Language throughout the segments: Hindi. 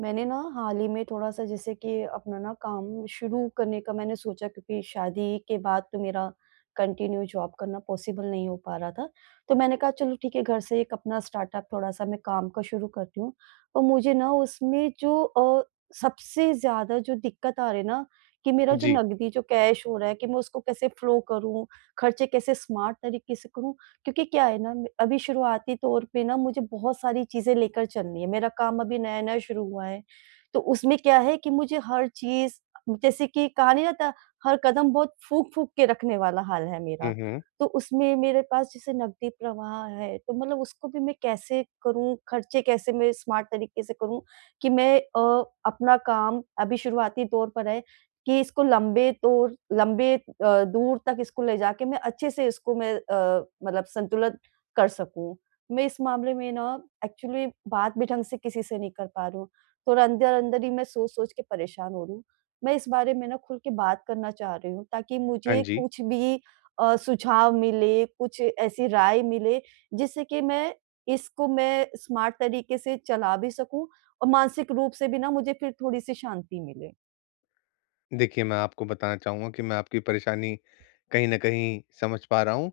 मैंने ना, हाल ही में थोड़ा-सा जैसे कि अपना ना काम शुरू करने का मैंने सोचा क्योंकि शादी के बाद तो मेरा कंटिन्यू जॉब करना पॉसिबल नहीं हो पा रहा था। तो मैंने कहा चलो ठीक है घर से एक अपना स्टार्टअप थोड़ा-सा मैं काम का शुरू करती हूँ। तो मुझे ना उसमें जो अ, सबसे ज़्यादा जो दिक्कत आ रही है ना कि मेरा जो जी। नकदी जो कैश हो रहा है कि मैं उसको कैसे फ्लो करूँ, खर्चे कैसे स्मार्ट तरीके से करूँ। क्योंकि क्या है ना अभी शुरुआती तौर पे ना मुझे बहुत सारी चीज़ें लेकर चलनी हैं, मेरा काम अभी नया-नया शुरू हुआ है। तो उसमें क्या है कि मुझे हर चीज़ जैसे कि कहा नहीं जाता हर कदम बहुत फूँक-फूँक के रखने वाला हाल है हुँ, मेरा। हुँ। तो उसमें मेरे पास जैसे नकदी प्रवाह है, तो मतलब उसको भी मैं कैसे करूँ? खर्चे कैसे मैं स्मार्ट तरीके से करूँ? कि मैं अ, अपना काम अभी शुरुआती दौर पर है कि इसको लम्बे दौर लंबे अ, दूर तक इसको ले जाके मैं अच्छे-से इसको मैं अ, मतलब संतुलन कर सकूँ। मैं इस मामले में ना एक्चुअली बात भी ढंग से किसी से नहीं कर पा रही हूँ। थोड़ा अंदर-अंदर ही मैं सोच-सोच के परेशान हो रही हूँ। मैं इस बारे में ना खुल के बात करना चाह रही हूँ ताकि हाँ मुझे जी। कुछ भी अ, सुझाव मिले, कुछ ऐसी राय मिले जिससे कि मैं, इसको मैं स्मार्ट तरीके से चला भी सकूँ और मानसिक रूप से भी ना मुझे फिर थोड़ी-सी शांति मिले। देखिए मैं आपको बताना चाहूँगा कि मैं आपकी परेशानी कहीं न कहीं समझ पा रहा हूँ।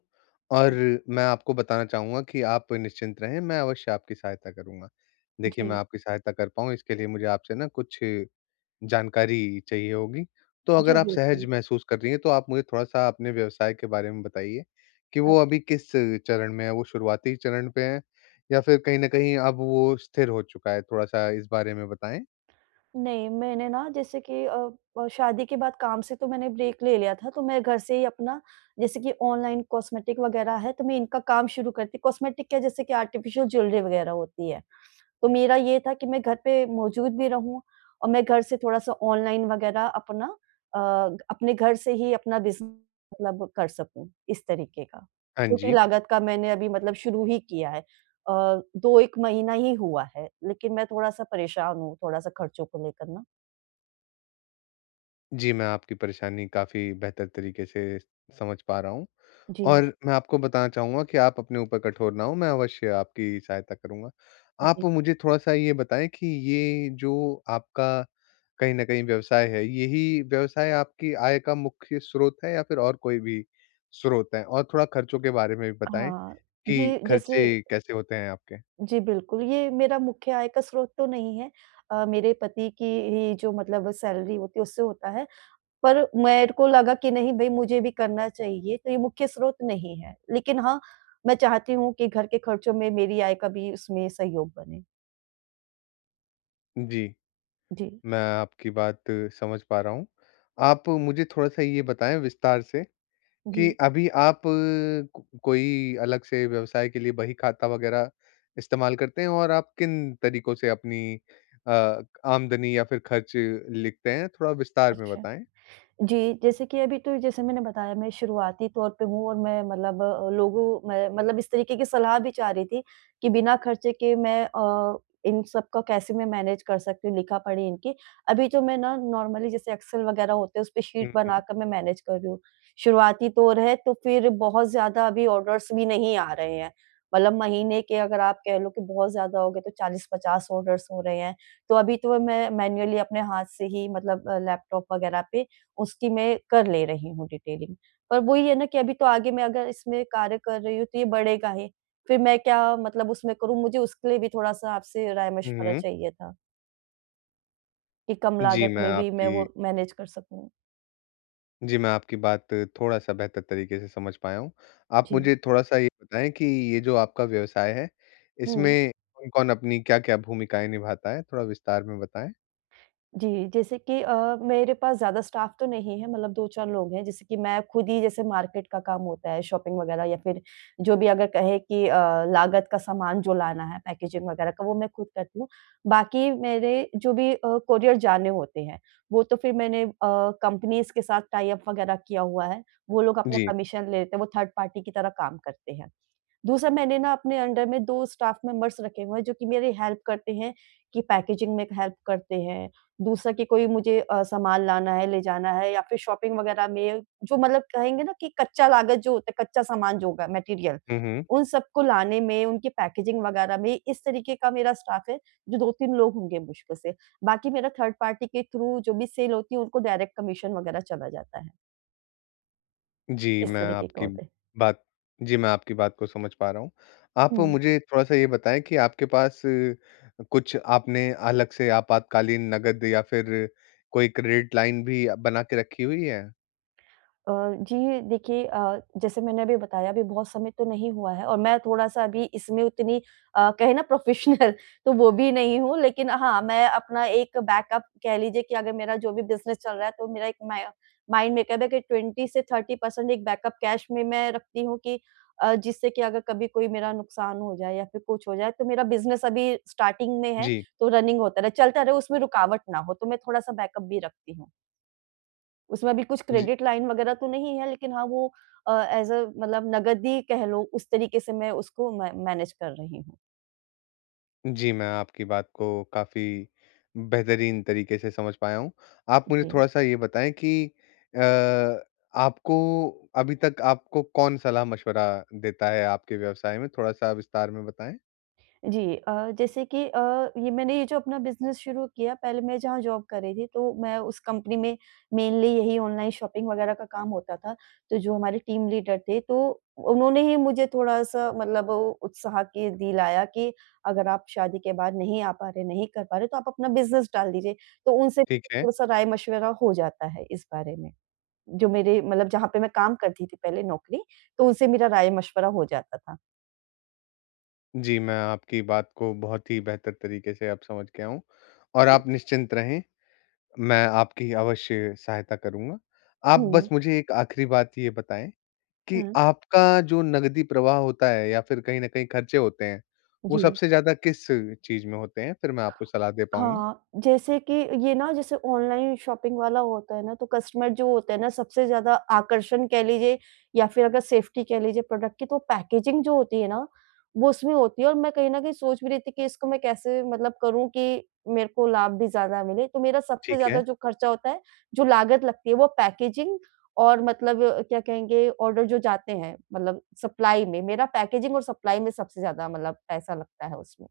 और जी। मैं आपको बताना चाहूँगा कि आप निश्चिंत रहें मैं अवश्य आपकी सहायता करूँगा। देखिए मैं जी। आपकी सहायता कर पाऊँ इसके लिए मुझे आपसे ना कुछ जानकारी चाहिए होगी। तो जी अगर आप सहज बिल्कुल। महसूस कर रही हैं तो आप मुझे थोड़ा-सा अपने व्यवसाय के बारे में बताइए, कि अच्छा। वो अभी किस चरण में है? वो शुरुआती चरण पर है या फिर कहीं न कहीं अब वो स्थिर हो चुका है? थोड़ा-सा इस बारे में बताएँ। नहीं मैंने ना जैसे कि अ, शादी के बाद काम से तो मैंने ब्रेक ले लिया था। तो मैं घर से ही अपना जैसे कि ऑनलाइन कॉस्मेटिक वग़ैरह है तो मैं इनका काम शुरू करती हूँ। कॉस्मेटिक क्या जैसे कि आर्टिफ़िशियल ज्वेलरी वग़ैरह होती है। तो मेरा ये था कि मैं घर पे मौजूद भी रहूँ और मैं घर से थोड़ा सा ऑनलाइन वग़ैरह अपना अ, अपने घर से ही अपना बिज़ मतलब कर सकूँ इस तरीके का। हाँ छोटी जी। लागत का मैंने अभी मतलब शुरू ही किया है। अ, 2-1 महीना ही हुआ है। लेकिन मैं थोड़ा सा परेशान हूँ, थोड़ा सा खर्चों को लेकर ना। जी मैं आपकी परेशानी काफ़ी बेहतर तरीके से समझ पा रहा हूँ जी। और मैं आपको बताना चाहूँगा कि आप अपने ऊपर कठोर ना हों, मैं अवश्य आपकी सहायता करूँगा। आप जी। मुझे थोड़ा-सा ये बताएँ कि ये जो आपका कहीं न कहीं व्यवसाय है यही व्यवसाय आपकी आय का मुख्य स्रोत है या फिर और कोई भी स्रोत है? और थोड़ा खर्चों के बारे में भी बताएँ हाँ। कि ये जैसे खर्चे कैसे होते हैं आपके? जी बिल्कुल। ये मेरा मुख्य आय का स्रोत तो नहीं है। अ, मेरे पति की ही जो मतलब सैलरी होती है उससे होता है। पर मेरे को लगा कि नहीं भई मुझे भी करना चाहिए, तो ये मुख्य स्रोत नहीं है। लेकिन हाँ मैं चाहती हूँ कि घर के खर्चों में मेरी आय का भी उसमें सहयोग बने। जी। जी। मैं आपकी बात समझ पा रहा हूँ। आप मुझे थोड़ा-सा ये बताएँ विस्तार से, कि जी। अभी आप कोई अलग से व्यवसाय के लिए बही खाता वग़ैरह इस्तेमाल करते हैं और आप किन तरीकों से अपनी अ, आमदनी या फिर ख़र्च लिखते हैं? थोड़ा विस्तार में अच्छा। बताएँ। जी, जैसे कि अभी तो जैसे मैंने बताया मैं शुरुआती तौर पे हूँ और मैं मतलब लोगों में मतलब इस तरीके की सलाह भी चाह रही थी, कि बिना ख़र्चे के मैं अ, इन सब का कैसे मैं मैनेज़ कर सकती हूँ लिखा पढ़ी इनकी? अभी तो मैं ना, नॉर्मली जैसे एक्सेल वग़ैरह होते हैं उसपे शीट हुँ, बना हुँ। कर मैं मैनेज़ कर रही हूँ। शुरुआती तौर है तो फिर बहुत ज़्यादा अभी ऑर्डर्स भी नहीं आ रहे हैं। मतलब महीने के अगर आप कह लो कि, बहुत ज़्यादा हो गए तो 40-50 ऑर्डर्स हो रहे हैं। तो अभी तो मैं मैनुअली अपने हाथ से ही मतलब अ, लैपटॉप वग़ैरह पे उसकी मैं कर ले रही हूँ डिटेलिंग। पर वो ही है ना कि अभी तो आगे मैं अगर इसमें कार्य कर रही हूँ, तो ये बढ़ेगा ही। फिर मैं क्या मतलब उसमें करूँ, मुझे उसके लिए भी थोड़ा-सा आपसे हुँ, राय-मशवरा हुँ। चाहिए था कि कम जी लागत मैं में भी, मैं आपकी वो मैनेज़ कर सकूँ। जी मैं आपकी बात थोड़ा-सा बेहतर तरीके से समझ पाया हूँ। आप जी। मुझे थोड़ा-सा ये बताएँ कि ये जो आपका व्यवसाय है, हुँ। इसमें कौन-कौन अपनी क्या-क्या भूमिकाएँ निभाता है? थोड़ा विस्तार में बताएँ। जी। जैसे कि अ, मेरे पास ज़्यादा स्टाफ़ तो नहीं है मतलब 2-4 लोग हैं। जैसे कि मैं खुद ही जैसे मार्केट का काम होता है, शॉपिंग वग़ैरह या फिर, जो भी अगर कहे कि अ, लागत का सामान जो लाना है, पैकेज़िग वग़ैरह का वो मैं खुद करती हूँ। बाकी मेरे जो भी अ, कोरियर जाने होते हैं, वो तो फिर मैंने अ, कम्पनीज़ के साथ टाइ-अप वग़ैरह किया हुआ है। वो लोग अपना जी। कमीशन ले लेते हैं। वो थर्ड पार्टी की तरह काम करते हैं। दूसरा मैंने ना अपने अंडर में 2 स्टाफ़ मेंबर्स रखे हुए हैं जो कि मेरी हेल्प करते हैं कि पैकेज़िग में हेल्प करते हैं। दूसरा कि कोई मुझे अ, सामान लाना है, ले जाना है या फिर शॉपिंग वग़ैरह में जो मतलब कहेंगे ना कि कच्चा लागत जो होता है, कच्चा सामान जो होगा मटेरियल, हुँ, हुँ। उन सबको लाने में, उनकी पैकेज़िग वग़ैरह में इस तरीके का मेरा स्टाफ़ है जो 2-3 लोग होंगे मुश्किल से। बाकी मेरा थर्ड पार्टी के थ्रू जो भी सेल होती है उनको डायरेक्ट कमीशन वग़ैरह चला जाता है। जी, इस मैं तरीके का आपकी होता है। बात जी, मैं आपकी बात को समझ पा रहा हूँ। आप हुँ। मुझे थोड़ा-सा ये बताएँ कि आपके पास, कुछ आपने अलग से आपातकालीन नगद या फिर कोई क्रेडिट लाइन भी बना के रखी हुई है? अ, जी देखिए अ, जैसे मैंने अभी बताया अभी बहुत समय तो नहीं हुआ है और मैं थोड़ा-सा अभी इसमें उतनी अ, कहे ना प्रोफेशनल तो वो भी नहीं हूँ। लेकिन हाँ, मैं अपना एक बैकअप कह लीजिए कि अगर मेरा जो भी बिजनेस चल रहा है तो मेरा एक माय माइंड में एक है कि 20 से 30 पर्सेंट एक बैकअप कैश में मैं रखती हूँ कि अ, जिससे कि अगर कभी कोई मेरा नुकसान हो जाए या फिर कुछ हो जाए तो मेरा बिजनेस अभी स्टार्टिंग में है, जी। तो रनिंग होता रहे। चलता रहे उसमें रुकावट ना हो, तो मैं थोड़ा-सा बैकअप भी रखती हूँ। उसमें अभी कुछ जी। क्रेडिट लाइन वगैरह तो नहीं है, लेकिन हाँ, वो अ, एज़ अ मतलब नगद ही कह लो उस तरीके से मैं उसको मै मैनेज कर रही हूँ। जी, मैं आपकी बात को काफ़ी बेहतरीन तरीके से समझ पाया हूँ। आप मुझे जी। थोड़ा-सा ये बताएँ कि अ, आपको अभी तक आपको कौन सलाह-मशविरा देता है आपके व्यवसाय में? थोड़ा-सा विस्तार में बताएँ। जी। अ, जैसे कि अ, ये मैंने ये जो अपना बिज़नेस शुरू किया पहले मैं जहाँ जॉब कर रही थी, तो मैं उस कंपनी में मेनली यही ऑनलाइन शॉपिंग वग़ैरह का काम होता था। तो जो हमारे टीम लीडर थे तो उन्होंने ही मुझे थोड़ा-सा मतलब ओ उत्साह के दिलाया कि अगर आप शादी के बाद नहीं आ पा रहे, नहीं कर पा रहे तो आप अपना बिज़नेस डाल दीजिए। तो उनसे ठीक है। थोड़ा-सा राय-मशवरा हो जाता है इस बारे में, जो मेरे मतलब जहाँ पे मैं काम करती थी पहले नौकरी तो उनसे मेरा राय-मशवरा हो जाता था। जी। मैं आपकी बात को बहुत ही बेहतर तरीके से अब समझ गया हूँ और हुँ। आप निश्चिंत रहें, मैं आपकी अवश्य सहायता करूँगा। आप बस हुँ। मुझे एक आखिरी बात ये बताएँ कि हुँ। आपका जो नकदी प्रवाह होता है? या फिर कहीं न कहीं खर्चे होते हैं वो जी। सबसे ज़्यादा किस चीज़ में होते हैं? फिर मैं आपको सलाह दे पाऊँगा। हाँ। जैसे कि ये ना जैसे ऑनलाइन शॉपिंग वाला होता हैं ना तो कस्टमर जो होते हैं ना सबसे ज़्यादा आकर्षण कह लीजिए या फिर अगर सेफ़्टी कह लीजिए प्रोडक्ट की तो पैकेजिंग जो होती है ना वो उसमें होती है और मैं कहीं न कहीं सोच भी रही थी कि इसको मैं कैसे मतलब करूँ कि, मेरे को लाभ भी ज़्यादा मिले तो मेरा सबसे ठीक ज़्यादा है। जो खर्चा होता है, जो लागत लगती है वो पैकेजिंग और मतलब अ, क्या कहेंगे? ऑर्डर जो जाते हैं मतलब सप्लाई में मेरा पैकेजिंग और सप्लाई में सबसे ज़्यादा मतलब पैसा लगता है उसमें।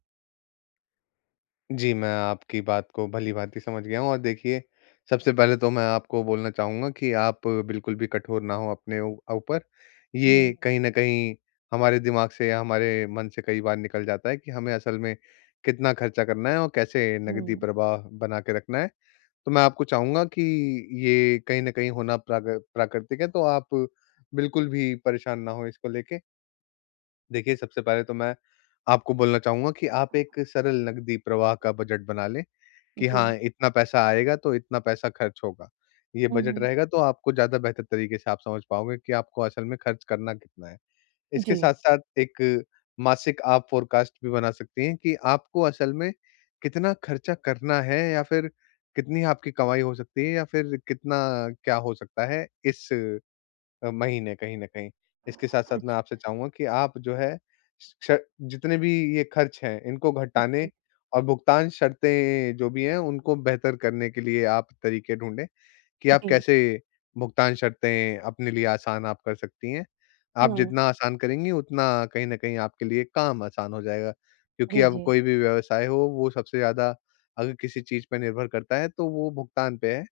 जी मैं आपकी बात को भलीभाँति समझ गया हूँ और देखिए सबसे पहले तो मैं आपको बोलना चाहूँगा कि, आप बिल्कुल भी कठोर ना हों अपने ऊ ऊपर। ये जी। कहीं न कहीं हमारे दिमाग से या हमारे मन से कई बार निकल जाता है कि, हमें असल में कितना खर्चा करना है और कैसे नकदी हुँ। प्रवाह बना के रखना है? तो मैं आपको चाहूँगा कि, ये कहीं न कहीं होना प्राकृ प्राकृतिक है, तो आप बिल्कुल भी परेशान ना हों, इसको लेके। देखिए सबसे पहले तो मैं, आपको बोलना चाहूँगा कि आप एक सरल नकदी प्रवाह का बजट बना लें कि, हाँ जी। इतना पैसा आएगा तो इतना पैसा खर्च होगा। ये हुँ, बजट हुँ। रहेगा तो आपको ज़्यादा बेहतर तरीके से आप समझ पाओगे कि आपको असल में खर्च करना कितना है। इसके जी। साथ-साथ एक मासिक आप फोरकास्ट भी बना सकती हैं, कि आपको असल में कितना खर्चा करना है या फिर कितनी आपकी कमाई हो सकती है या फिर कितना क्या हो सकता है इस अ, महीने कहीं न कहीं। इसके साथ-साथ मैं अच्छ आपसे चाहूँगा कि आप जो है, श जितने भी ये खर्च हैं इनको घटाने [unintelligible] और भुगतान शर्तें जो भी हैं, उनको बेहतर करने के लिए आप तरीके ढूँढें, कि आप जी। कैसे भुगतान शर्तें अपने लिए आसान आप कर सकती हैं। आप हाँ। जितना आसान करेंगी उतना कहीं न कहीं आपके लिए काम आसान हो जाएगा। क्योंकि जी, अब जी। कोई भी व्यवसाय हो, वो सबसे ज़्यादा अगर किसी चीज़ पे निर्भर करता है तो वो भुगतान पे है,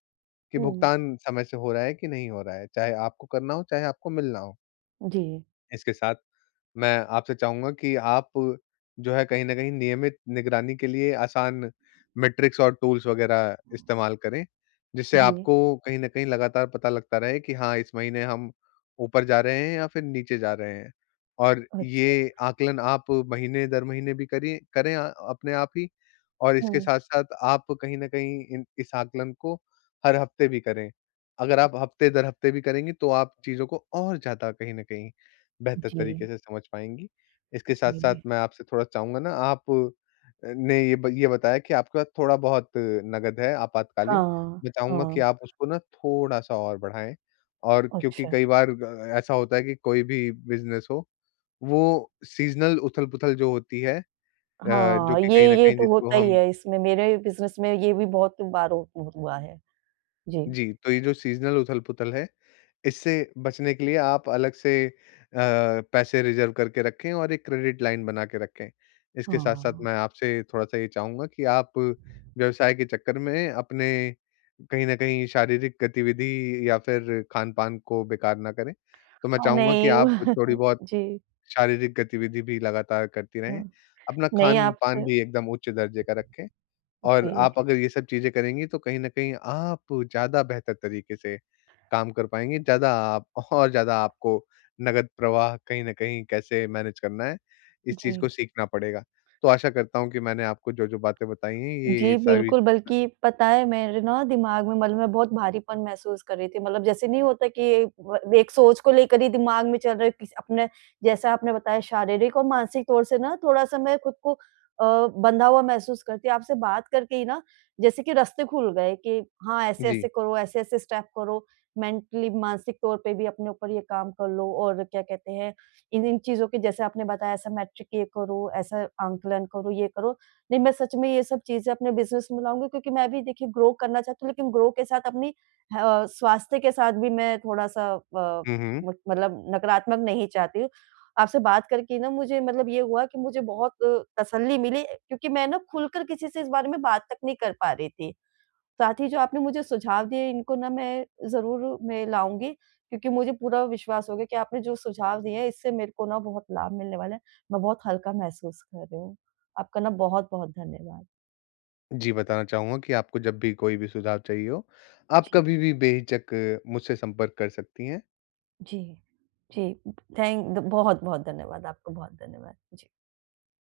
कि हुँ। भुगतान समय से हो रहा है कि नहीं हो रहा है। चाहे आपको करना हो, चाहे आपको मिलना हो। जी। इसके साथ, मैं आपसे चाहूँगा कि आप जो है कहीं न कहीं नियमित निगरानी के लिए आसान मैट्रिक्स और टूल्स वग़ैरह इस्तेमाल करें, जिससे जी। आपको कहीं न कहीं लगातार पता लगता रहे कि हाँ, इस महीने हम ऊपर जा रहे हैं या फिर नीचे जा रहे हैं। और अच्छा। ये आकलन आप महीने-दर-महीने भी करिए करें अ अपने आप ही, और इसके हुँ। साथ-साथ आप कहीं न कहीं इन इस आकलन को हर हफ्ते भी करें। अगर आप हफ्ते-दर-हफ्ते भी करेंगी, तो आप चीज़ों को और ज़्यादा कहीं न कहीं बेहतर तरीके जी। से समझ पाएँगी। इसके साथ-साथ जी। मैं आपसे थोड़ा चाहूँगा ना आप अ, ने ये ब ये बताया कि आपके पास थोड़ा-बहुत नगद है आपातकालीन, हाँ। मैं चाहूँगा कि हाँ। आप उसको ना थोड़ा-सा और बढाएँ। और क्योंकि अच्छा। कई बार ग अ, ऐसा होता है कि कोई भी बिज़नेस हो, वो सीज़नल उथल-पुथल जो होती है अ, जो हाँ, कि ये कहीं न ये कहीं तो जिसको होता ही हम है इसमें। मेरे अ, बिज़नेस में ये भी बहुत बार हु हुआ है। जी। जी, तो ये जो सीज़नल उथल-पुथल है, इससे बचने के लिए आप अलग से अ, पैसे रिज़र्व करके रखें और एक क्रेडिट लाइन बना के रखें। इसके साथ-साथ हाँ। मैं आपसे थोड़ा-सा ये चाहूँगा कि आप व्यवसाय के चक्कर में अपने कहीं न कहीं शारीरिक गतिविधि या फिर खान-पान को बेकार ना करें। तो मैं अ, चाहूँगा कि, नहीं। आप थोड़ी-बहुत जी। शारीरिक गतिविधि भी लगातार करती रहें, हुँ। अपना नहीं, खान-पान आपसे भी एकदम उच्च दर्जे का रखें। और जी। आप अगर ये सब चीज़ें करेंगी, तो कहीं न कहीं आप ज़्यादा बेहतर तरीके से काम कर पाएँगी, ज़्यादा आप और ज़्यादा आपको नगद प्रवाह कहीं न कहीं कैसे मैनेज करना है, इस चीज़ को जी। सीखना पड़ेगा। तो आशा करता हूँ कि मैंने आपको जो-जो बातें बताई हैं, ये-ये जी सारी बिल्कुल, बल्कि पता है, मेरे ना दिमाग में मतलब मैं बहुत भारीपन महसूस कर रही थी। मतलब जैसे नहीं होता कि एक ब एक सोच को लेकर ही दिमाग में चल रहा है किस अपना जैसा आपने बताया शारीरिक और मानसिक तौर से ना थोड़ा-सा मैं खुद को अ, बँधा हुआ महसूस करती। आपसे बात करके ही ना, जैसे कि रास्ते खुल गए कि हाँ, जी। ऐसे-ऐसे करो, ऐसे-ऐसे स्टेप करो, मेंटली मानसिक तौर पे भी अपने ऊपर ये काम कर लो। और क्या कहते हैं, इन-इन चीज़ों के, जैसे आपने बताया, ऐसा मैट्रिक ये करो, ऐसा आकलन करो, ये करो। नहीं, मैं सच में ये सब चीज़ें अपने बिज़नेस में लाऊँगी, क्योंकि मैं भी देखिए ग्रो करना चाहती हूँ, लेकिन ग्रो के साथ अपनी ह अ, स्वास्थ्य के साथ भी मैं थोड़ा-सा अ, हुँ, हुँ। मत मतलब नकारात्मक नहीं चाहती हूँ। आपसे बात करके ना मुझे मतलब ये हुआ कि मुझे बहुत तसल्ली मिली अ, क्योंकि मैं ना खुलकर किसी से इस बारे में बात तक नहीं कर पा रही थी। साथ ही जो आपने मुझे सुझाव दिए, इनको ना मैं ज़रूर में लाऊँगी क्योंकि मुझे पूरा विश्वास हो गया कि आपने जो सुझाव दिए हैं, इससे मेरे को ना बहुत लाभ मिलने वाला है। मैं बहुत हल्का महसूस कर रही हूँ। आपका ना बहुत-बहुत धन्यवाद। जी, बताना चाहूँगा कि आपको जब भी कोई भी सुझाव चाहिए हो, आप जी। कभी भी बेहिचक मुझसे संपर्क कर सकती हैं। जी, जी। उ थैंक द बहुत-बहुत धन्यवाद आपको, बहुत धन्यवाद। जी।